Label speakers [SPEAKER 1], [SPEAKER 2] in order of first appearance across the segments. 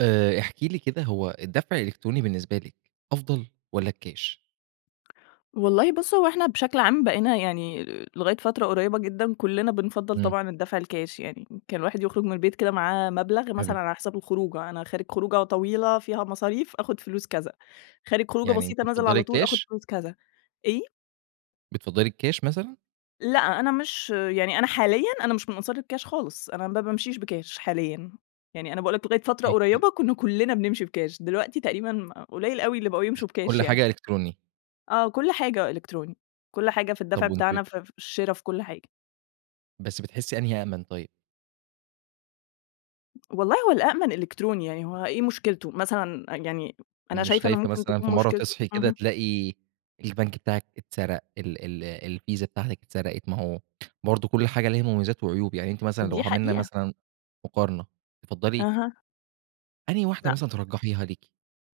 [SPEAKER 1] آآ احكي لي كده هو الدفع الإلكتروني بالنسبة لِك أفضل، والّا الكاش؟
[SPEAKER 2] والله بُص هو إحنا بشكل عام بقينا يعني لغاية فترة قريبة جدًا، كلنا بنفضَّل
[SPEAKER 1] إمم.
[SPEAKER 2] طبعًا الدفع الكاش يعني، يمكن الواحد يخرج من البيت كده معاه مبلغ
[SPEAKER 1] حلو.
[SPEAKER 2] مثلًا على حساب الخروجة، أنا خارج خروجة طويلة فيها مصاريف آخد فلوس كذا، خارج خروجة
[SPEAKER 1] يعني أنتِ
[SPEAKER 2] بسيطة نازل
[SPEAKER 1] بتفضلي
[SPEAKER 2] على طول آخد
[SPEAKER 1] الكاش؟
[SPEAKER 2] فلوس كذا، إيه؟
[SPEAKER 1] بتفضلي الكاش مثلًا؟
[SPEAKER 2] لأ، أنا مش يعني أنا حاليًا أنا مش من أنصار الكاش خالص، أنا ما بامشيش بكاش حاليًا، يعني أنا باقول لك لغاية فترة
[SPEAKER 1] [unintelligible]
[SPEAKER 2] قريبة كنا كلنا بنمشي بكاش، دلوقتي تقريبًا قليل أوي اللي بقوا يمشوا بكاش
[SPEAKER 1] كل
[SPEAKER 2] يعني.
[SPEAKER 1] حاجة إلكتروني.
[SPEAKER 2] آه كل حاجة إلكتروني، كل حاجة في الدفع
[SPEAKER 1] طب وأنتِ
[SPEAKER 2] بتاعنا ف في الشرا، في كل حاجة.
[SPEAKER 1] بس بتحسي أنهي أأمن طيب؟
[SPEAKER 2] والله هو الأَأمْن إلكتروني يعني هو إيه مشكلته؟ مثلًا يعني أنا
[SPEAKER 1] مش
[SPEAKER 2] شايفة إنه
[SPEAKER 1] خايفة
[SPEAKER 2] ممكن
[SPEAKER 1] مثلًا في
[SPEAKER 2] تكون
[SPEAKER 1] مرة
[SPEAKER 2] مشكلته
[SPEAKER 1] تصحي كده
[SPEAKER 2] اهم.
[SPEAKER 1] تلاقي البنك بتاعِك اتسرق، ال ال الفيزا بتاعتِك اتسرقت؟ ما هو برضو كل حاجة ليها مميزات وعيوب يعني أنتِ مثلًا لو
[SPEAKER 2] دي
[SPEAKER 1] عملنا
[SPEAKER 2] حقيقة.
[SPEAKER 1] مثلًا مقارنة تفضّلي
[SPEAKER 2] أها.
[SPEAKER 1] أنهي واحدة
[SPEAKER 2] لأ.
[SPEAKER 1] مثلًا ترجحيها ليكِ؟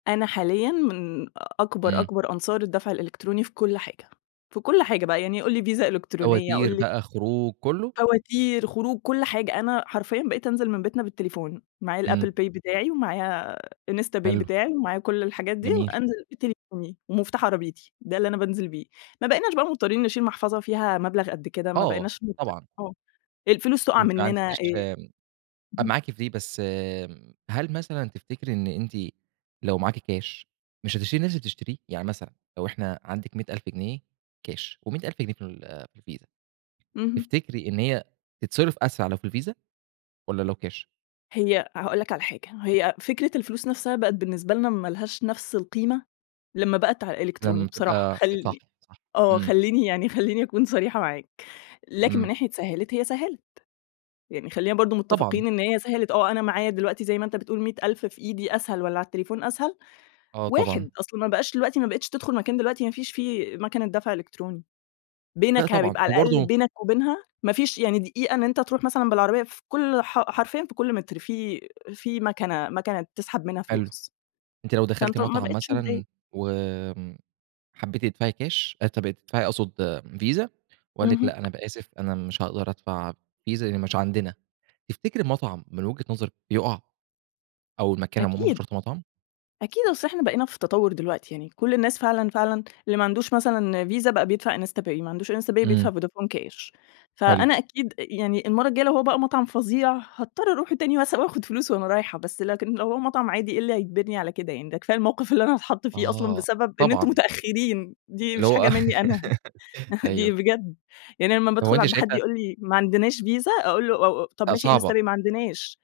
[SPEAKER 2] أنا حاليًا من أكبر،
[SPEAKER 1] امم.
[SPEAKER 2] أكبر أنصار الدفع الإلكتروني في كل حاجة، في كل حاجة بقى يعني قُل لي فيزا إلكترونية قُل
[SPEAKER 1] فواتير
[SPEAKER 2] لي
[SPEAKER 1] بقى، خروج، كله؟
[SPEAKER 2] فواتير، خروج، كل حاجة، أنا حرفيًا بقيت أنزل من بيتنا بالتليفون، معايا الApple
[SPEAKER 1] امم.
[SPEAKER 2] Pay بتاعي ومعايا إنستا باي
[SPEAKER 1] حلو.
[SPEAKER 2] بتاعي، ومعايا كل الحاجات دي،
[SPEAKER 1] جميل.
[SPEAKER 2] وأنزل بتليفوني ومفتاح عربيتي، ده اللي أنا بانزل بيه. ما بقيناش بقى مضطرين نشيل محفظة فيها مبلغ قد كده، ما
[SPEAKER 1] آه،
[SPEAKER 2] بقيناش مضطرين
[SPEAKER 1] طبعًا.
[SPEAKER 2] آه، الفلوس تقع
[SPEAKER 1] أنتِ ما
[SPEAKER 2] مننا، آآ،
[SPEAKER 1] عندكيش
[SPEAKER 2] اهم.
[SPEAKER 1] معاكِ في بس هل مثلًا تفتكري إن أنتِ لو معاكِ كاش مش هتشتري نفس اللي بتشتريه؟ يعني مثلًا، لو إحنا عندِك 100.000 جنيه كاش و100.000 جنيه في ال في الفيزا،
[SPEAKER 2] اهم.
[SPEAKER 1] تفتكري إن هي تتصرّف أسرع لو في الفيزا والّا لو كاش؟
[SPEAKER 2] هي هاقول لك على حاجة، هي فكرة الفلوس نفسها بقت بالنسبة لنا ما لهاش نفس القيمة، لمّا بقت على الإلكتروني
[SPEAKER 1] لم
[SPEAKER 2] بصراحة.
[SPEAKER 1] تبقى صح،
[SPEAKER 2] خلّي
[SPEAKER 1] صح.
[SPEAKER 2] آه،
[SPEAKER 1] امم.
[SPEAKER 2] خلّيني يعني خلّيني أكون صريحة معاك. لكن من
[SPEAKER 1] امم.
[SPEAKER 2] ناحية سهلت، هي سهلت، يعني خلّينا برضو
[SPEAKER 1] طبعًا.
[SPEAKER 2] متّفقين إن هي سهلت، آه أنا معايا دلوقتي زي ما أنت بتقول 100.000 في إيدي أسهل والّا على التليفون أسهل؟
[SPEAKER 1] آه طبعًا.
[SPEAKER 2] واحد، أصلًا ما بقاش دلوقتي ما بقيتش تدخل مكان دلوقتي ما فيش فيه مَكَنة دفع إلكتروني.
[SPEAKER 1] لا
[SPEAKER 2] بينك
[SPEAKER 1] طبعًا،
[SPEAKER 2] بيبقى- على
[SPEAKER 1] هو
[SPEAKER 2] الأقل-
[SPEAKER 1] برضو
[SPEAKER 2] بينك وبينها، ما فيش يعني دقيقة إن أنت تروح مثلًا بالعربيّة في كل ح حرفيًا في كل متر في في مَكَنة، مَكَنة تسحب منها
[SPEAKER 1] حلو،
[SPEAKER 2] فلوس،
[SPEAKER 1] أنتِ لو دخلتِ
[SPEAKER 2] فأنت ما
[SPEAKER 1] مطعم
[SPEAKER 2] بقيتش متضايق.
[SPEAKER 1] مثلًا وآمم، حبيتِ تدفعي كاش آسف تدفعي أقصد فيزا وقال لِك
[SPEAKER 2] اهم.
[SPEAKER 1] لأ، أنا ب أسف أنا مش هأقدر أدفع فيزا لإن مش عندنا. تفتكري المطعم من وجهة نظرِك يقع؟ أو المكان عمومًا مش
[SPEAKER 2] أكيد،
[SPEAKER 1] شرط مطعم؟
[SPEAKER 2] أكيد، أصل إحنا بقينا في التطوّر دلوقتي يعني، كل الناس فعلًا، فعلًا اللي ما عندوش مثلًا فيزا بقى بيدفع إنستا باي، اللي ما عندوش إنستا باي
[SPEAKER 1] امم.
[SPEAKER 2] بيدفع فودافون كاش.
[SPEAKER 1] حلو.
[SPEAKER 2] فأنا أكيد يعني المرّة الجايّة لو هو بقى مطعم فظيع، هاضطر أروح تاني مثلًا وآخد فلوس وأنا رايحة، بس لكن لو هو مطعم عادي إيه اللي هيجبرني على كده يعني؟! ده كفاية الموقف اللي أنا هاتحط فيه أصلًا
[SPEAKER 1] آه،
[SPEAKER 2] بسبب إن أنتم
[SPEAKER 1] طبعًا.
[SPEAKER 2] مُتأخرين دي
[SPEAKER 1] اللي
[SPEAKER 2] مش
[SPEAKER 1] هو
[SPEAKER 2] حاجة
[SPEAKER 1] آه
[SPEAKER 2] مِنّي أنا. دي
[SPEAKER 1] أيوه.
[SPEAKER 2] بجد يعني لمّا
[SPEAKER 1] هو
[SPEAKER 2] بادخل
[SPEAKER 1] أنتِ
[SPEAKER 2] عند حد
[SPEAKER 1] شايفة
[SPEAKER 2] يقول لي: "ما عندناش فيزا" أقول له: "أُ أُ طب
[SPEAKER 1] لأ
[SPEAKER 2] ماشي إنستا
[SPEAKER 1] صعبة.
[SPEAKER 2] باي" "ما عندناش."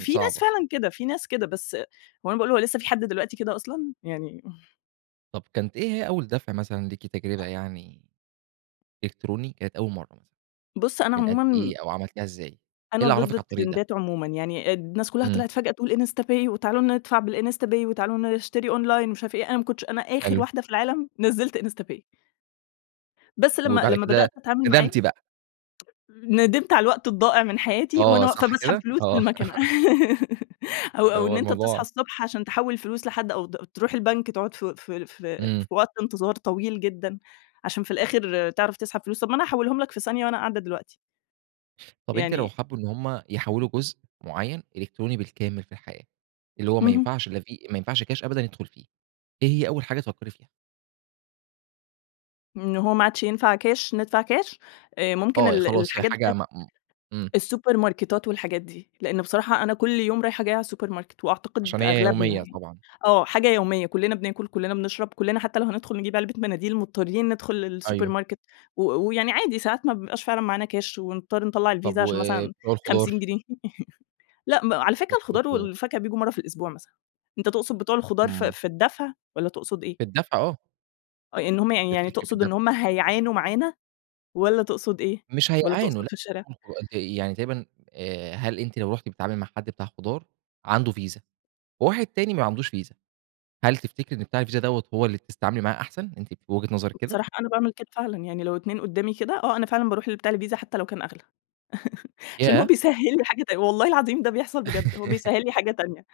[SPEAKER 1] م
[SPEAKER 2] ناس
[SPEAKER 1] صعبة.
[SPEAKER 2] فعلًا كده! في ناس كده، بس وأنا باقول له: "لسّه في حد دلوقتي كده أصلًا؟!" يعني امم.
[SPEAKER 1] طب كانت إيه هي أول دفع مثلًا ليكِ تجربة يعني إلكتروني، كانت أول مرة مثلًا
[SPEAKER 2] بُص أنا
[SPEAKER 1] من قد
[SPEAKER 2] عمومًا
[SPEAKER 1] إيه أو عملتيها إزاي، إيه
[SPEAKER 2] أنا
[SPEAKER 1] اللي
[SPEAKER 2] ضد
[SPEAKER 1] عرفِك على الطريق ده؟
[SPEAKER 2] الترندات عمومًا، يعني أد الناس كلّها
[SPEAKER 1] امم.
[SPEAKER 2] طلعت فجأة تقول إنستا باي، وتعالوا ندفع بالإنستا باي، وتعالوا نشتري أونلاين ومش عارف إيه، أنا ما كنتش أنا آخر
[SPEAKER 1] حلو.
[SPEAKER 2] واحدة في العالم نزلت إنستا باي. بس لما
[SPEAKER 1] وبعد
[SPEAKER 2] لما
[SPEAKER 1] كده،
[SPEAKER 2] بدأت أتعامل معاه.
[SPEAKER 1] ندمتِ بقى.
[SPEAKER 2] ندمت على الوقت الضائع من حياتي، وأنا
[SPEAKER 1] آه،
[SPEAKER 2] واقفة
[SPEAKER 1] صح
[SPEAKER 2] باسحب
[SPEAKER 1] كده،
[SPEAKER 2] فلوس من
[SPEAKER 1] آه.
[SPEAKER 2] الماكنة أو
[SPEAKER 1] اللي
[SPEAKER 2] أو
[SPEAKER 1] هو
[SPEAKER 2] إن أنت تصحى
[SPEAKER 1] الموضوع
[SPEAKER 2] الصبح عشان تحول الفلوس لحد، أو د تروح البنك تقعد في في في في
[SPEAKER 1] امم.
[SPEAKER 2] وقت انتظار طويل جدًا، عشان في الآخر تعرف تسحب فلوس، طب ما أنا هاحولهم لك في ثانية وأنا قاعدة دلوقتي.
[SPEAKER 1] طب أنتِ لو
[SPEAKER 2] يعني
[SPEAKER 1] حبوا إن هُم يحولوا جزء معين إلكتروني بالكامل في الحياة، اللي هو ما
[SPEAKER 2] اهم.
[SPEAKER 1] ينفعش لافـي ما ينفعش كاش أبدًا يدخل فيه، إيه هي أول حاجة تفكري فيها؟
[SPEAKER 2] إن هو ما عادش ينفع كاش ندفع كاش، آآ ممكن
[SPEAKER 1] آه، هي
[SPEAKER 2] ال
[SPEAKER 1] خلاص هي
[SPEAKER 2] الحاجات
[SPEAKER 1] حاجة
[SPEAKER 2] بتاعة
[SPEAKER 1] م م امم.
[SPEAKER 2] السوبرماركتات والحاجات دي، لأن بصراحة أنا كل يوم رايحة جايّة على السوبر ماركت، وأعتقد
[SPEAKER 1] عشان هي
[SPEAKER 2] أغلبنا
[SPEAKER 1] يومية
[SPEAKER 2] يعني،
[SPEAKER 1] طبعًا.
[SPEAKER 2] آه، حاجة يوميّة، كلنا بناكل، كلنا بنشرب، كلنا حتّى لو هندخل نجيب علبة مناديل، مُضطرين ندخل السوبر
[SPEAKER 1] أيوه.
[SPEAKER 2] ماركت، و ويعني عادي ساعات ما بيبقاش فعلًا معانا كاش، ونضطر نطلع
[SPEAKER 1] طب
[SPEAKER 2] الفيزا عشان مثلًا
[SPEAKER 1] وبتوع
[SPEAKER 2] 50
[SPEAKER 1] الخضار؟
[SPEAKER 2] جنيه لأ، م على فكرة
[SPEAKER 1] وبتوع
[SPEAKER 2] الخضار
[SPEAKER 1] الخضار.
[SPEAKER 2] والفاكهة بييجوا مرّة في الأسبوع مثلًا، أنت تقصد بتوع الخضار في
[SPEAKER 1] امم.
[SPEAKER 2] في الدفع والّا تقصد إيه؟
[SPEAKER 1] في الدفع آه.
[SPEAKER 2] أ إن همّ يعني
[SPEAKER 1] يا في
[SPEAKER 2] يعني
[SPEAKER 1] شركة
[SPEAKER 2] تقصد
[SPEAKER 1] الدفع.
[SPEAKER 2] إن همّ هيعانوا معانا والّا تقصد إيه،
[SPEAKER 1] مش
[SPEAKER 2] والّا
[SPEAKER 1] هيعانوا
[SPEAKER 2] تقصد
[SPEAKER 1] لأ
[SPEAKER 2] في الشارع؟
[SPEAKER 1] [unintelligible] يعني تقريبًا آآ هل أنتِ لو رُحتِ بتتعاملي مع حد بتاع خضار عنده فيزا، وواحد تاني ما عندوش فيزا، هل تفتكري إن بتاع الفيزا دَوَّة هو اللي بتس تتعاملي معاه أحسن، أنتِ في وجهة نظرِك كده؟
[SPEAKER 2] بصراحة أنا باعمل كده فعلًا، يعني لو اتنين قدّامي كده، آه أنا فعلًا باروح لبتاع الفيزا حتّى لو كان أغلى. عشان هو
[SPEAKER 1] ياه!
[SPEAKER 2] بيسهل لي حاجة تانية والله العظيم ده بيحصل بجد، هو بيسهل لي حاجة تانية،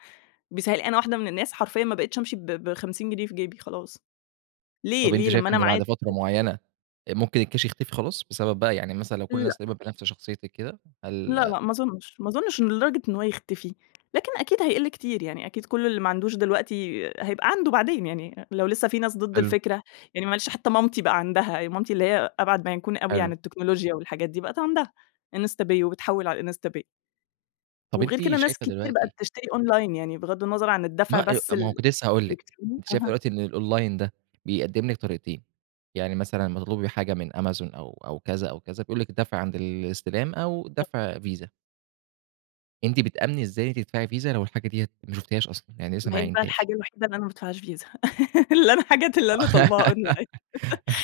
[SPEAKER 2] بيسهل أنا واحدة من الناس حرفيًا ما بقتش أمشي ب ب50 جنيه في جيبي خلاص، ليه،
[SPEAKER 1] طب أنتِ
[SPEAKER 2] ليه لمّا
[SPEAKER 1] شايفة
[SPEAKER 2] أنا
[SPEAKER 1] إن بعد
[SPEAKER 2] معايا
[SPEAKER 1] فترة معيّنة، أ ممكن الكاش يختفي خلاص؟ بسبب بقى يعني مثلًا لو كل الناس تقريبًا
[SPEAKER 2] لأ.
[SPEAKER 1] بنفس شخصيتك كده
[SPEAKER 2] لأ،
[SPEAKER 1] هل
[SPEAKER 2] لأ ما أظنش، ما أظنش إن لدرجة أن هو يختفي، لكن أكيد هيقل كتير، يعني أكيد كل اللي ما عندوش دلوقتي هيبقى عنده بعدين، يعني لو لسّه في ناس ضد
[SPEAKER 1] حلو.
[SPEAKER 2] الفكرة، يعني معلش حتّى مامتي بقى عندها، مامتي اللي هي أبعد ما يكون أوي يعني
[SPEAKER 1] حلو.
[SPEAKER 2] عن التكنولوجيا والحاجات دي، بقت عندها، إنستا باي وبتحول على الإنستا باي.
[SPEAKER 1] طب
[SPEAKER 2] وغير
[SPEAKER 1] أنتِ
[SPEAKER 2] كده ناس
[SPEAKER 1] شايفة
[SPEAKER 2] كتير بقت
[SPEAKER 1] دلوقتي
[SPEAKER 2] بتشتري أونلاين يعني، بغض النظر عن
[SPEAKER 1] ما
[SPEAKER 2] الدفع
[SPEAKER 1] أ
[SPEAKER 2] بس
[SPEAKER 1] طب ما هو
[SPEAKER 2] ال
[SPEAKER 1] كنت لسّه هاقول لِك.
[SPEAKER 2] الإلكتروني.
[SPEAKER 1] أنتِ شايفة
[SPEAKER 2] اها.
[SPEAKER 1] الوقتي إن الأونلاين ده، بيقدِّم لِك طريقتين، يعني مثلًا لما تطلبي حاجة من أمازون أو أو كذا، أو كذا، بيقول لِك الدفع عند الاستلام، أو
[SPEAKER 2] تمام.
[SPEAKER 1] الدفع فيزا. أنتِ بتآمني إزاي تدفعي فيزا، لو الحاجة ديّة ما شفتيهاش أصلًا، يعني
[SPEAKER 2] ما
[SPEAKER 1] لسه ما
[SPEAKER 2] هي دي بقى
[SPEAKER 1] عاينتِيهاش؟
[SPEAKER 2] الحاجة الوحيدة اللي أنا ما بادفعهاش فيزا اللي أنا حاجات اللي أنا طالباها أونلاين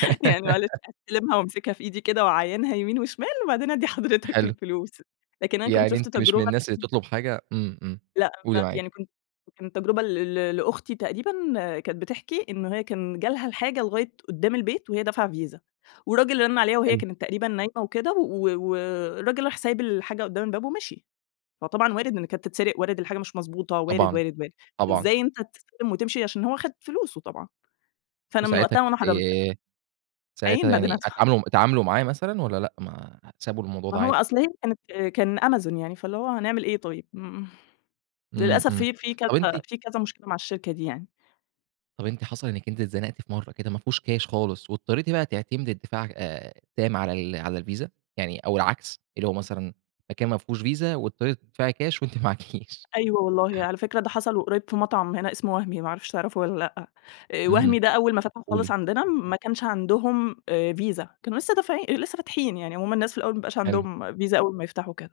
[SPEAKER 2] يعني معلش، أستلمها وأمسكها في إيدي كده واعاينها يمين وشِمال، وبعدين أدّي حضرتك
[SPEAKER 1] حلو.
[SPEAKER 2] الفلوس لكن أنا كنت
[SPEAKER 1] يعني
[SPEAKER 2] شُفت
[SPEAKER 1] أنتِ مش من
[SPEAKER 2] تجربة.
[SPEAKER 1] الناس اللي
[SPEAKER 2] [unintelligible]
[SPEAKER 1] بتطلُب حاجة إمم، إمم.
[SPEAKER 2] لأ،
[SPEAKER 1] قولي، معاكِ.
[SPEAKER 2] يعني كنت كان تجربة ل ل لأختي تقريبًا، كانت بتحكي، إن هي كان جالها الحاجة لغاية قُدّام البيت وهي دافعة فيزا، والراجل رَن عليها وهي
[SPEAKER 1] حلو.
[SPEAKER 2] كانت تقريبًا نايمة وكده، و والراجل راح سايب الحاجة قُدّام الباب ومشي. فطبعًا وارد إن كانت تتسرق، وارد الحاجة مش مضبوطة، وارد،
[SPEAKER 1] طبعًا.
[SPEAKER 2] وارد، وارد.
[SPEAKER 1] طبعًا.
[SPEAKER 2] إزاي أنت تسلِّم وتمشي؟ عشان هو خد فلوسه طبعًا. فأنا من
[SPEAKER 1] وساعتها ك
[SPEAKER 2] وقتها وأنا حرّمت.
[SPEAKER 1] آآ،
[SPEAKER 2] أعاين،
[SPEAKER 1] ساعتها
[SPEAKER 2] بعدين
[SPEAKER 1] يعني
[SPEAKER 2] أدفع
[SPEAKER 1] اتعاملوا اتعاملوا معاه مثلًا والّا لأ، ما سابوا الموضوع
[SPEAKER 2] ما
[SPEAKER 1] ده
[SPEAKER 2] هو
[SPEAKER 1] عادي؟
[SPEAKER 2] أصل، هي كانت كان أمازون، يعني فاللي هو، هنعمل إيه طيب؟ إمم.
[SPEAKER 1] إمم،
[SPEAKER 2] للأسف
[SPEAKER 1] إمم.
[SPEAKER 2] في في كذا
[SPEAKER 1] طب أنتِ
[SPEAKER 2] في كذا مشكلة مع الشركة دي يعني.
[SPEAKER 1] طب أنتِ حصل إنِّك أنتِ اتزنقتِ في مرة كده، مافيهوش كاش خالص، واضطريتِ بقى تعتمدي الدفاع آآ التام على ال على الفيزا؟ يعني أو العكس، اللي هو مثلًا مكان مافيهوش فيزا، واضطريتِ تدفعي كاش وأنتِ معاكيش
[SPEAKER 2] أيوه والله. على فكرة، ده حصل وقريِّب في مطعم هنا، إسمه وهمي، ما أعرفش تعرفه والّا لأ. آآ
[SPEAKER 1] إمم.
[SPEAKER 2] وهمي ده أوّل ما فتح خالص
[SPEAKER 1] قولي.
[SPEAKER 2] عندنا، ما كانش عندهم آآ فيزا، كانوا لسه دافعين أ لسه فاتحين يعني، هُم الناس في الأوَّل ما بيبقاش
[SPEAKER 1] حلو.
[SPEAKER 2] عندهم فيزا أول ما يفتحوا وكده.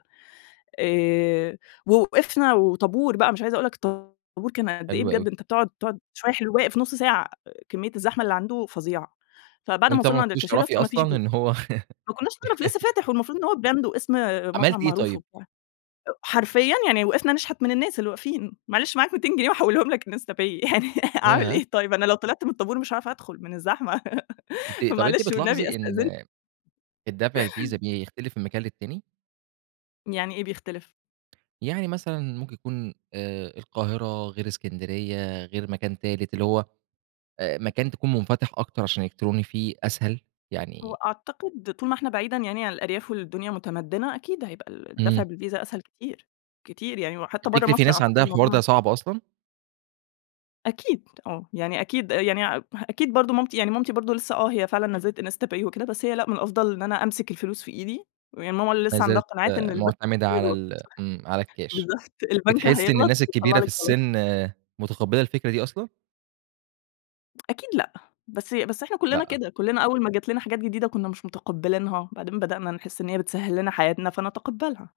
[SPEAKER 2] آآ، ووقفنا وطابور بقى، مش عايزة أقول لك طابور كان قد إيه،
[SPEAKER 1] حلو أوي.
[SPEAKER 2] بجد أنت بتقعد تقعد شوية حلو واقف نُص ساعة، كمية الزحمة اللي عنده فظيعة، فبعد ما
[SPEAKER 1] وأنتِ طبعًا ما
[SPEAKER 2] وصلنا عند
[SPEAKER 1] كنتيش
[SPEAKER 2] الكاشير
[SPEAKER 1] تعرفي
[SPEAKER 2] أصل ما فيش
[SPEAKER 1] أصلًا
[SPEAKER 2] فيزا.
[SPEAKER 1] إن هو
[SPEAKER 2] ما كنّاش نعرف، لسّه فاتح والمفروض إن هو براند واسم
[SPEAKER 1] عملتِ
[SPEAKER 2] مطعم
[SPEAKER 1] إيه
[SPEAKER 2] معروف
[SPEAKER 1] طيب؟
[SPEAKER 2] وبتاع، أ حرفيًا يعني وقفنا نشحت من الناس اللي واقفين "معلش معاك 200 جنيه وأحوِّلهم لك Insta pay؟" يعني أعمل
[SPEAKER 1] ياه!
[SPEAKER 2] إيه طيب؟ أنا لو طلِعت من الطابور مش هاعرف أدخُل من الزحمة؛
[SPEAKER 1] أنتِ طب أنتِ
[SPEAKER 2] فمعلش والنبي،
[SPEAKER 1] بتلاحظي
[SPEAKER 2] أستأذن
[SPEAKER 1] إن، الدفع الفيزا، بيختلف من مكان للتاني؟
[SPEAKER 2] يعني إيه بيختلف؟
[SPEAKER 1] يعني مثلًا ممكن يكون آآ القاهرة غير إسكندرية غير مكان تالت، اللي هو آآ مكان تكون منفتح أكتر، عشان الإلكتروني فيه أسهل،
[SPEAKER 2] هو
[SPEAKER 1] يعني
[SPEAKER 2] أعتقد طول ما إحنا بعيدًا يعني عن الأرياف والدنيا مُتمدنة، أكيد هيبقى ال الدفع
[SPEAKER 1] امم.
[SPEAKER 2] بالفيزا أسهل كتير، كتير يعني وحتّى برّه
[SPEAKER 1] تفكتري في
[SPEAKER 2] مصر
[SPEAKER 1] ناس عندها
[SPEAKER 2] أعتقد الموضوع
[SPEAKER 1] الحوار ده
[SPEAKER 2] [unintelligible]
[SPEAKER 1] صعب أصلًا؟
[SPEAKER 2] أكيد آه، يعني أكيد يعني أ أكيد برضو مامتي يعني مامتي برضو لسّه آه، هي فعلًا نزلت إنستا باي وكده، بس هي لأ، من الأفضل إن أنا أمسك الفلوس في إيدي. هي ماما
[SPEAKER 1] ما
[SPEAKER 2] لسّه عندها
[SPEAKER 1] زالت
[SPEAKER 2] قناعات إن
[SPEAKER 1] آآ
[SPEAKER 2] البنك
[SPEAKER 1] معتمدة على
[SPEAKER 2] بيغلط.
[SPEAKER 1] ال امم على الكاش،
[SPEAKER 2] بالضبط البنك
[SPEAKER 1] بتحسّي إن
[SPEAKER 2] هيغلط
[SPEAKER 1] الناس
[SPEAKER 2] ويطلع
[SPEAKER 1] الكبيرة في
[SPEAKER 2] لِك غلط.
[SPEAKER 1] السن، متقبلة الفكرة دي أصلًا؟
[SPEAKER 2] أكيد لأ، بس بس إحنا كلنا
[SPEAKER 1] لأ.
[SPEAKER 2] كده، كلنا أوّل ما جات لنا حاجات جديدة كنا مش متقبلينها، بعدين بدأنا نحس إن هي بتسهل لنا حياتنا فنتقبلها.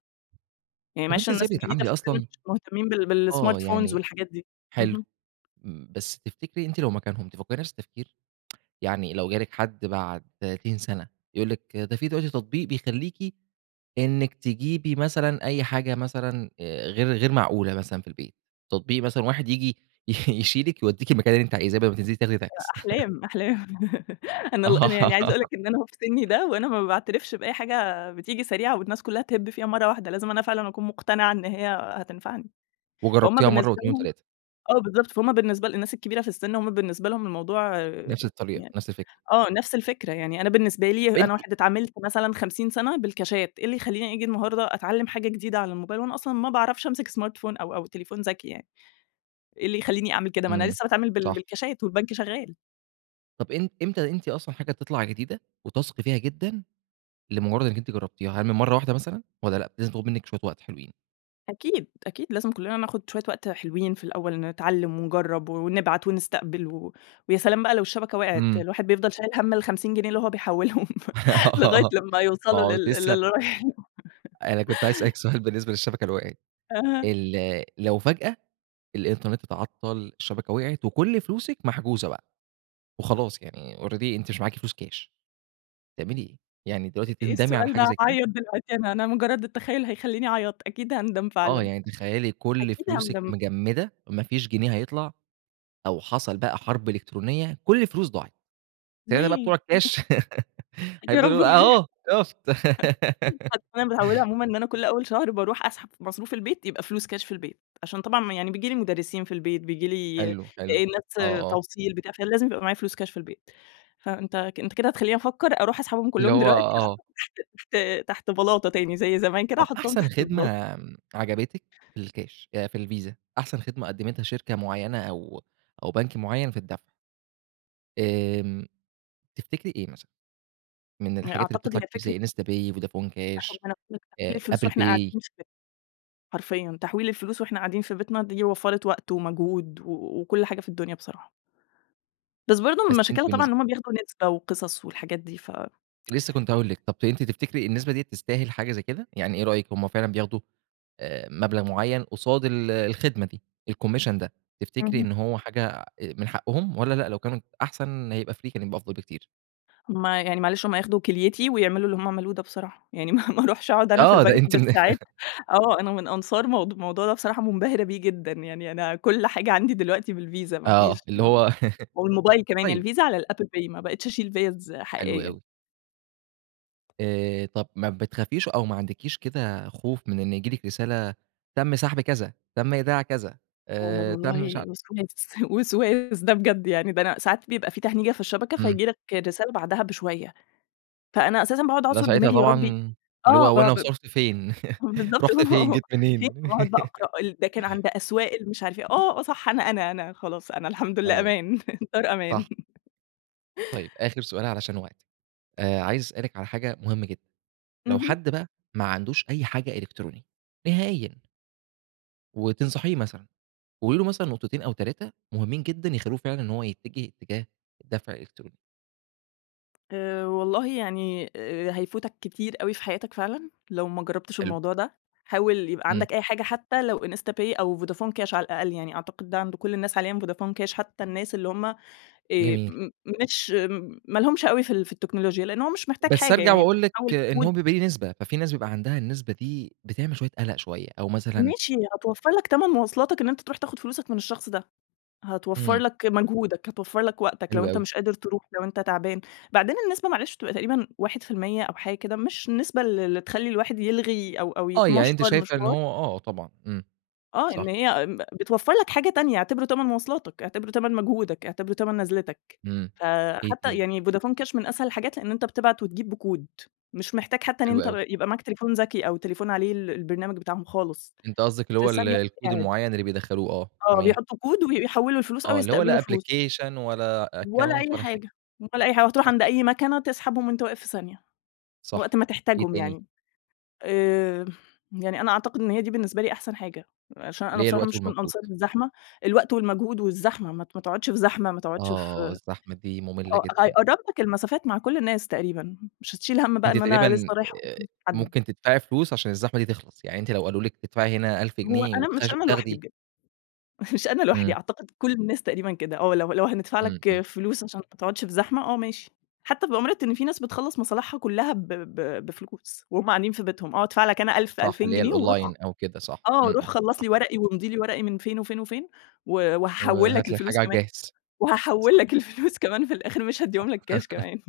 [SPEAKER 2] يعني
[SPEAKER 1] طب أنتِ
[SPEAKER 2] معلش
[SPEAKER 1] إزاي
[SPEAKER 2] الناس الجديدة
[SPEAKER 1] بتتعاملي
[SPEAKER 2] في السن
[SPEAKER 1] أصلًا
[SPEAKER 2] مش مهتمين بال
[SPEAKER 1] آه،
[SPEAKER 2] بالsmartphones
[SPEAKER 1] يعني
[SPEAKER 2] والحاجات دي،
[SPEAKER 1] حلو.
[SPEAKER 2] اهم.
[SPEAKER 1] مم بس تفتكري أنتِ لو مكانهم تفكّري نفس التفكير؟ يعني لو جالِك حد بعد 30 سنة، يقول لِك ده في دلوقتي تطبيق بيخليكِ، إنِك تجيبي مثلًا أي حاجة مثلًا آآ غير غير معقولة مثلًا في البيت، تطبيق مثلًا واحد ييجي يشيلِك يوديكِ المكان اللي أنتِ عايزاة، بدل ما تنزلي تاخدي تاكس.
[SPEAKER 2] أ أحلام، أحلام أنا ال أنا
[SPEAKER 1] آه.
[SPEAKER 2] يعني عايزة أقول لك إن أنا أهو في سني ده، وأنا ما باعترفش بأي حاجة بتيجي سريعة والناس كلّها تهب فيها مرّة واحدة، لازم أنا فعلًا أكون مقتنعة إن هي هتنفعني. فهُم
[SPEAKER 1] وجربتيها مرة
[SPEAKER 2] بالنسبة
[SPEAKER 1] و2
[SPEAKER 2] لهم
[SPEAKER 1] و3
[SPEAKER 2] آه، بالضبط فهُم بالنسبة للناس الكبيرة في السن، هُم بالنسبة لهم الموضوع آآ
[SPEAKER 1] نفس الطريقة،
[SPEAKER 2] يعني
[SPEAKER 1] نفس الفكرة.
[SPEAKER 2] آه، نفس الفكرة يعني أنا بالنسبة لي
[SPEAKER 1] طب أنتِ
[SPEAKER 2] أنا واحد اتعاملت مثلًا 50 سنة بالكاشات، إيه اللي خلّيني أجي النهارده أتعلم حاجة جديدة على الموبايل، وأنا أصلًا ما باعرفش أمسك smartphone أو أو تليفون ذكي يعني. إيه اللي يخلّيني أعمل كده، ما أنا
[SPEAKER 1] امم،
[SPEAKER 2] لسه باتعامل بال
[SPEAKER 1] صح.
[SPEAKER 2] بالكاشات، والبنك شغال.
[SPEAKER 1] طب إم إمتى أنتِ أصلًا حاجة تطلع جديدة، وتثقي فيها جدًا، لمجرد إن أنتِ جربتيها؟ هل من مرّة واحدة مثلًا، والّا لأ لازم تاخد منِك شوية وقت حلوين؟
[SPEAKER 2] أكيد، أكيد لازم كلنا ناخد شوية وقت حلوين في الأول، نتعلم ونجرب و ونبعت ونستقبل و و ويا سلام بقى لو الشبكة وقعت،
[SPEAKER 1] إمم.
[SPEAKER 2] الواحد بيفضل شايل هم ال50 جنيه اللي هو بيحولهم لغاية
[SPEAKER 1] آه،
[SPEAKER 2] لمّا
[SPEAKER 1] ما
[SPEAKER 2] يوصلوا
[SPEAKER 1] هو
[SPEAKER 2] لل
[SPEAKER 1] لسه
[SPEAKER 2] للي رايح.
[SPEAKER 1] أنا كنت عايز أسألِك سؤال بالنسبة للشبكة اللي وقعت،
[SPEAKER 2] أها.
[SPEAKER 1] ال لو فجأة الإنترنت اتعطل، الشبكة وقعت، وكل فلوسِك محجوزة بقى، وخلاص يعني already أنتِ مش معاكِ فلوس كاش، تعملي إيه؟ يعني دلوقتي
[SPEAKER 2] إيه
[SPEAKER 1] تندمي على
[SPEAKER 2] السؤال
[SPEAKER 1] حاجة
[SPEAKER 2] ده؟
[SPEAKER 1] زي كده؟
[SPEAKER 2] هاعيط دلوقتي أنا أنا مجرد التخيل هيخلّيني أعيط، أكيد هاندم
[SPEAKER 1] آه،
[SPEAKER 2] فعلًا.
[SPEAKER 1] يعني تخيلي كل
[SPEAKER 2] أكيد
[SPEAKER 1] فلوسك
[SPEAKER 2] هاندم.
[SPEAKER 1] مجمدة، ما فيش جنيه هيطلع، أو حصل بقى حرب إلكترونية، كل الفلوس ضاعت. ساعتها بقى
[SPEAKER 2] ليه؟
[SPEAKER 1] بتوع الكاش
[SPEAKER 2] يا رب
[SPEAKER 1] هيفضلوا يقولوا
[SPEAKER 2] ما يح
[SPEAKER 1] أهو شُفت؟
[SPEAKER 2] أصل أنا متعودة عمومًا إن أنا كل أول شهر باروح أسحب ف مصروف البيت يبقى فلوس كاش في البيت، عشان طبعًا ما يعني بييجي لي مدرسين في البيت، بييجي لي آآ
[SPEAKER 1] حلو، حلو، آه،
[SPEAKER 2] الناس
[SPEAKER 1] آه.
[SPEAKER 2] توصيل، بتاع، فلازم يبقى معايا فلوس كاش في البيت. فأنت أنت كده هتخلّيني أفكر أروح أسحبهم
[SPEAKER 1] اللي
[SPEAKER 2] كلهم
[SPEAKER 1] هو
[SPEAKER 2] دلوقتي
[SPEAKER 1] آه.
[SPEAKER 2] أحطهم تحت تحت بلاطة تاني زي زمان كده
[SPEAKER 1] طب
[SPEAKER 2] أحطهم
[SPEAKER 1] أحسن
[SPEAKER 2] تحت
[SPEAKER 1] خدمة،
[SPEAKER 2] البلاطة.
[SPEAKER 1] آمم، عجبتِك في الكاش آآ في الVisa، أحسن خدمة قدمتها شركة مُعيّنة أو أو بنك مُعيّن في الدفع؟ آمم، تفتكري إيه مثلًا؟ من
[SPEAKER 2] أ
[SPEAKER 1] الحاجات اللي
[SPEAKER 2] أعتقد هي
[SPEAKER 1] بتطلع كتير
[SPEAKER 2] فكرة
[SPEAKER 1] زي InstaPay، فودافون كاش،
[SPEAKER 2] حرفيًا تحويل
[SPEAKER 1] آآ
[SPEAKER 2] الفلوس
[SPEAKER 1] Apple
[SPEAKER 2] وإحنا
[SPEAKER 1] Pay.
[SPEAKER 2] قاعدين في بي حرفيًا تحويل الفلوس وإحنا قاعدين في بيتنا دي وفّرِت وقت ومجهود و وكل حاجة في الدنيا بصراحة. بس برضه
[SPEAKER 1] بس
[SPEAKER 2] من
[SPEAKER 1] أنتِ
[SPEAKER 2] مشاكلها طبعًا
[SPEAKER 1] بالنسب
[SPEAKER 2] إن هم بياخدوا نسبة وقصص والحاجات دي ف
[SPEAKER 1] لسه كنت هاقول لِك، طب ت أنتِ تفتكري النسبة دِيَّة تستاهل حاجة زي كده؟ يعني إيه رأيِك هم فعلًا بياخدوا آآ مبلغ مُعيّن قصاد ال الخدمة دي، الcommission ده، تفتكري
[SPEAKER 2] اهم.
[SPEAKER 1] إن هو حاجة من حقهم، والّا لأ لو كانت أحسن يبقى free كان يبقى أفضل بكتير؟
[SPEAKER 2] هم يعني معلش هم ياخدوا كِليتي ويعملوا اللي هم عملوه ده بصراحة، يعني ما ما أروحش أقعد أنا في
[SPEAKER 1] آه، ده
[SPEAKER 2] البنك
[SPEAKER 1] أنتِ من
[SPEAKER 2] بالساعات آه، أنا من أنصار موض موضوع ده بصراحة منبهرة بيه جدًا، يعني أنا كل حاجة عندي دلوقتي بالVisa ما فيش
[SPEAKER 1] آه، اللي
[SPEAKER 2] ما
[SPEAKER 1] هو
[SPEAKER 2] والموبايل كمان، يعني
[SPEAKER 1] طيب.
[SPEAKER 2] الVisa على الApple Pay ما بقيتش أشيل فيز
[SPEAKER 1] حلو
[SPEAKER 2] حقيقية.
[SPEAKER 1] أوي. آآ طب ما بتخافيش أو ما عندكيش كده خوف من إن ييجي لِك رسالة تم سحب كذا، تم إيداع كذا،
[SPEAKER 2] آآ
[SPEAKER 1] آآ تم مش
[SPEAKER 2] والله
[SPEAKER 1] عارف
[SPEAKER 2] وسواس، وسواس ده بجد يعني، ده أنا ساعات بيبقى في تهنيجة في الشبكة
[SPEAKER 1] امم.
[SPEAKER 2] فييجي لك رسالة بعدها بشوية. فأنا أساسًا باقعد
[SPEAKER 1] لا
[SPEAKER 2] أعصر
[SPEAKER 1] ساعتها
[SPEAKER 2] دماغي يا ربي
[SPEAKER 1] طبعًا اللي
[SPEAKER 2] آه
[SPEAKER 1] هو
[SPEAKER 2] ب
[SPEAKER 1] وأنا
[SPEAKER 2] ب
[SPEAKER 1] وصرفت فين؟
[SPEAKER 2] بالضبط
[SPEAKER 1] رُحت فين؟ جيت
[SPEAKER 2] في
[SPEAKER 1] منين؟
[SPEAKER 2] وأقعد بقى أقرأ ال ده كان عند أسواق المش عارف إيه، آه، آه، صح أنا، أنا، أنا، خلاص، أنا الحمد لله
[SPEAKER 1] أيوه،
[SPEAKER 2] أمان، الدار
[SPEAKER 1] صح.
[SPEAKER 2] أمان.
[SPEAKER 1] طيب آخر سؤال علشان وقتِك، آآ عايز أسألِك على حاجة مهمة جدًا، لو
[SPEAKER 2] اهم.
[SPEAKER 1] حد بقى ما عندوش أي حاجة إلكترونية نهائيًا؟ وتنصحيه مثلًا، وقولي له مثلًا نقطتين أو 3 مُهمين جدًا، يخلّوه فعلًا إن هو يتجه اتجاه الدفع الإلكتروني.
[SPEAKER 2] آآ والله يعني، هيفوتك كتير أوي في حياتك فعلًا، لو ما جربتش
[SPEAKER 1] حلو.
[SPEAKER 2] الموضوع ده، حاول يبقى
[SPEAKER 1] إمم.
[SPEAKER 2] عندك أي حاجة، حتى لو IntsaPay أو فودافون كاش على الأقل، يعني أعتقد ده عند كل الناس حاليًا فودافون كاش حتى الناس اللي هم، آآ
[SPEAKER 1] جميل.
[SPEAKER 2] م مش ما لهُمش أوي في ال في التكنولوجيا. لأن هو مش محتاج
[SPEAKER 1] بس
[SPEAKER 2] حاجة
[SPEAKER 1] أرجع
[SPEAKER 2] يعني أنت
[SPEAKER 1] وأقول لِك
[SPEAKER 2] بتحوِّل
[SPEAKER 1] إن
[SPEAKER 2] كود
[SPEAKER 1] هو بيبقى ليه نسبة. ففي ناس بيبقى عندها النسبة دي بتعمل شوية قلق شوية، أو مثلًا
[SPEAKER 2] ماشي هتوفر لك تمن مواصلاتك إن أنت تروح تاخد فلوسك من الشخص ده. هتوفر
[SPEAKER 1] إمم.
[SPEAKER 2] لك مجهودك، هتوفر لك وقتك لو
[SPEAKER 1] حلو
[SPEAKER 2] أنت
[SPEAKER 1] أوي.
[SPEAKER 2] مش قادر تروح، لو أنت تعبان. بعدين النسبة معلش بتبقى تقريبًا 1% أو حاجة كده مش النسبة ال اللي تخلّي الواحد يلغي أو أو
[SPEAKER 1] آه، يعني أنتِ
[SPEAKER 2] يتمشور
[SPEAKER 1] شايفة إن
[SPEAKER 2] مشوار
[SPEAKER 1] هو آه طبعًا. إمم،
[SPEAKER 2] آه، إن
[SPEAKER 1] صح.
[SPEAKER 2] هي م بتوفر لك حاجة تانية، اعتبره تمن مواصلاتك، اعتبره تمن مجهودك، اعتبره تمن نزلتك.
[SPEAKER 1] إمم، إيه
[SPEAKER 2] فحتى
[SPEAKER 1] تاني؟
[SPEAKER 2] يعني فودافون كاش من أسهل الحاجات لأن أنت بتبعت وتجيب بكود مش محتاج حتى إن
[SPEAKER 1] حلو
[SPEAKER 2] أنت ب
[SPEAKER 1] أوي.
[SPEAKER 2] يبقى معاك تليفون ذكي أو تليفون عليه ال البرنامج بتاعهم خالص،
[SPEAKER 1] أنتِ قصدِك اللي
[SPEAKER 2] في
[SPEAKER 1] هو ال
[SPEAKER 2] ثانية وأنت
[SPEAKER 1] الكود
[SPEAKER 2] قاعد.
[SPEAKER 1] المُعيّن اللي بيدخَّلوه، آه،
[SPEAKER 2] آه،
[SPEAKER 1] تمام.
[SPEAKER 2] بيحطوا كود وبي بيحوِّلوا الفلوس أو
[SPEAKER 1] آه، اللي هو
[SPEAKER 2] يستقبلوا
[SPEAKER 1] لا
[SPEAKER 2] فلوس.
[SPEAKER 1] Application ولا
[SPEAKER 2] ولا
[SPEAKER 1] account
[SPEAKER 2] أي
[SPEAKER 1] ولا حاجة.
[SPEAKER 2] حاجة، ولا أي حاجة، وهتروح
[SPEAKER 1] صح.
[SPEAKER 2] عند أي مكنة تسحبهم وأنت واقف في ثانية،
[SPEAKER 1] صح،
[SPEAKER 2] وقت ما
[SPEAKER 1] إيه
[SPEAKER 2] تحتاجهم
[SPEAKER 1] تاني؟
[SPEAKER 2] يعني. آآ يعني أنا أعتقد إن هي دي بالنسبة لي أحسن حاجة، عشان أنا
[SPEAKER 1] اللي هي
[SPEAKER 2] بصراحة
[SPEAKER 1] الوقت
[SPEAKER 2] مش من
[SPEAKER 1] والمجهود.
[SPEAKER 2] أنصار الزحمة، الوقت والمجهود والزحمة، ما ت ما تقعدش في زحمة، ما تقعدش
[SPEAKER 1] آه،
[SPEAKER 2] في
[SPEAKER 1] الزحمة دي مُملة
[SPEAKER 2] آه
[SPEAKER 1] جدًا.
[SPEAKER 2] هيقرب لك المسافات مع كل الناس تقريبًا، مش هتشيل هَم بقى
[SPEAKER 1] أنتِ
[SPEAKER 2] إن أنا
[SPEAKER 1] تقريبًا
[SPEAKER 2] لسه رايح آخد
[SPEAKER 1] آآ
[SPEAKER 2] فلوس من حد.
[SPEAKER 1] ممكن تدفعي فلوس عشان الزحمة دي تخلص. يعني أنتِ لو قالوا لِك تدفعي هنا 1000
[SPEAKER 2] هو
[SPEAKER 1] جنيه
[SPEAKER 2] أنا مش
[SPEAKER 1] وتخَش
[SPEAKER 2] أنا لوحدي
[SPEAKER 1] وتاخدي
[SPEAKER 2] بجد، مش أنا لوحدي
[SPEAKER 1] إمم.
[SPEAKER 2] أعتقد كل الناس تقريبًا كده، آه، لو لو هندفع
[SPEAKER 1] إمم،
[SPEAKER 2] لك
[SPEAKER 1] إمم.
[SPEAKER 2] فلوس عشان ما تقعدش في زحمة، آه ماشي، حتى بأمارة إن في ناس بتخلّص مصالحها كلها ب ب بفلوس وهُم قاعدين في بيتهم. آه، أدفع لك أنا 1000،
[SPEAKER 1] صح،
[SPEAKER 2] 2000
[SPEAKER 1] اللي هي
[SPEAKER 2] جنيه وروح خ
[SPEAKER 1] الأونلاين أو كده، صح،
[SPEAKER 2] آه،
[SPEAKER 1] إمم،
[SPEAKER 2] روح
[SPEAKER 1] إمم،
[SPEAKER 2] خلص
[SPEAKER 1] صح.
[SPEAKER 2] لي ورقي وامضِ لي ورقي من فين وفين وفين، و وهاحوِّل لك
[SPEAKER 1] وهات لي الحاجة
[SPEAKER 2] الفلوس
[SPEAKER 1] على
[SPEAKER 2] كمان،
[SPEAKER 1] الجاهز.
[SPEAKER 2] وهاحوِّل
[SPEAKER 1] صح.
[SPEAKER 2] لك الفلوس كمان في الآخر مش
[SPEAKER 1] صح
[SPEAKER 2] هاديهم لك كاش كمان.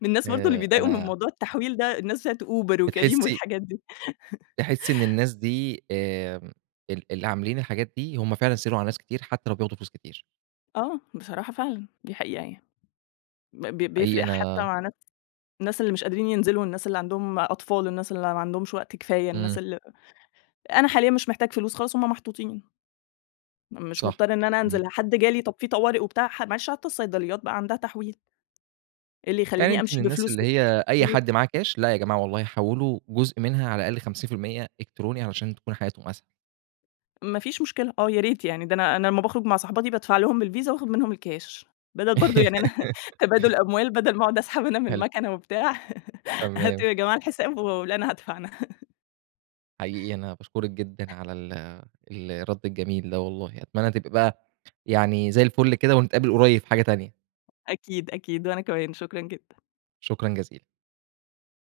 [SPEAKER 2] من الناس برضه اللي
[SPEAKER 1] آآ
[SPEAKER 2] بيتضايقوا من
[SPEAKER 1] أنا
[SPEAKER 2] موضوع التحويل ده، الناس بتاعة Uber وCareem
[SPEAKER 1] بتحسي
[SPEAKER 2] والحاجات دي.
[SPEAKER 1] تحسي إن الناس دي، آمم، ال اللي عاملين الحاجات دي، هم فعلًا سهِلوا على ناس كتير، حتى لو بياخدوا فلوس كتير.
[SPEAKER 2] آه، بصراحة فعلًا، دي حقيقة يعني. ب ب
[SPEAKER 1] حقيقي
[SPEAKER 2] بيفرق حتى
[SPEAKER 1] أنا
[SPEAKER 2] مع ناس الناس اللي مش قادرين ينزلوا، الناس اللي عندهم أطفال، الناس اللي ما عندهمش وقت كفاية،
[SPEAKER 1] إمم.
[SPEAKER 2] الناس ال أنا حاليًا مش محتاج فلوس، خلاص هُم محطوطين. م مش
[SPEAKER 1] صح،
[SPEAKER 2] مضطر إن أنا
[SPEAKER 1] إمم.
[SPEAKER 2] أنزل، حد جالي طب في طوارئ وبتاع، معلش حتى الصيدليات بقى عندها تحويل. إيه اللي
[SPEAKER 1] يعني
[SPEAKER 2] يخلّيني
[SPEAKER 1] أنتِ من
[SPEAKER 2] أمشي
[SPEAKER 1] الناس
[SPEAKER 2] بفلوس
[SPEAKER 1] اللي هي أي
[SPEAKER 2] [unintelligible]
[SPEAKER 1] حد معاه كاش، لا يا جماعة والله حوِّلوا جزء منها على الأقل 50% إلكتروني علشان تكون حياتهم أسهل.
[SPEAKER 2] ما فيش مشكلة، آه، يا ريت يعني ده أنا أنا لمّا باخرج مع صاحباتي بادفع لهم بالVisa وآخد منهم الكاش، بدل برضه يعني أنا تبادل أموال بدل ما أقعد أسحب أنا من
[SPEAKER 1] حلو.
[SPEAKER 2] مكنة وبتاع،
[SPEAKER 1] تمام.
[SPEAKER 2] هاتوا يا جماعة الحساب ولا، أنا هادفع أنا.
[SPEAKER 1] حقيقي أنا باشكرك جدًا على ال الرد الجميل ده والله. أتمنى تبقي بقى يعني زي الفل كده ونتقابل قُريب في حاجة تانية.
[SPEAKER 2] أكيد، أكيد، وأنا كمان، شكرًا جدًا.
[SPEAKER 1] شكرًا جزيلًا.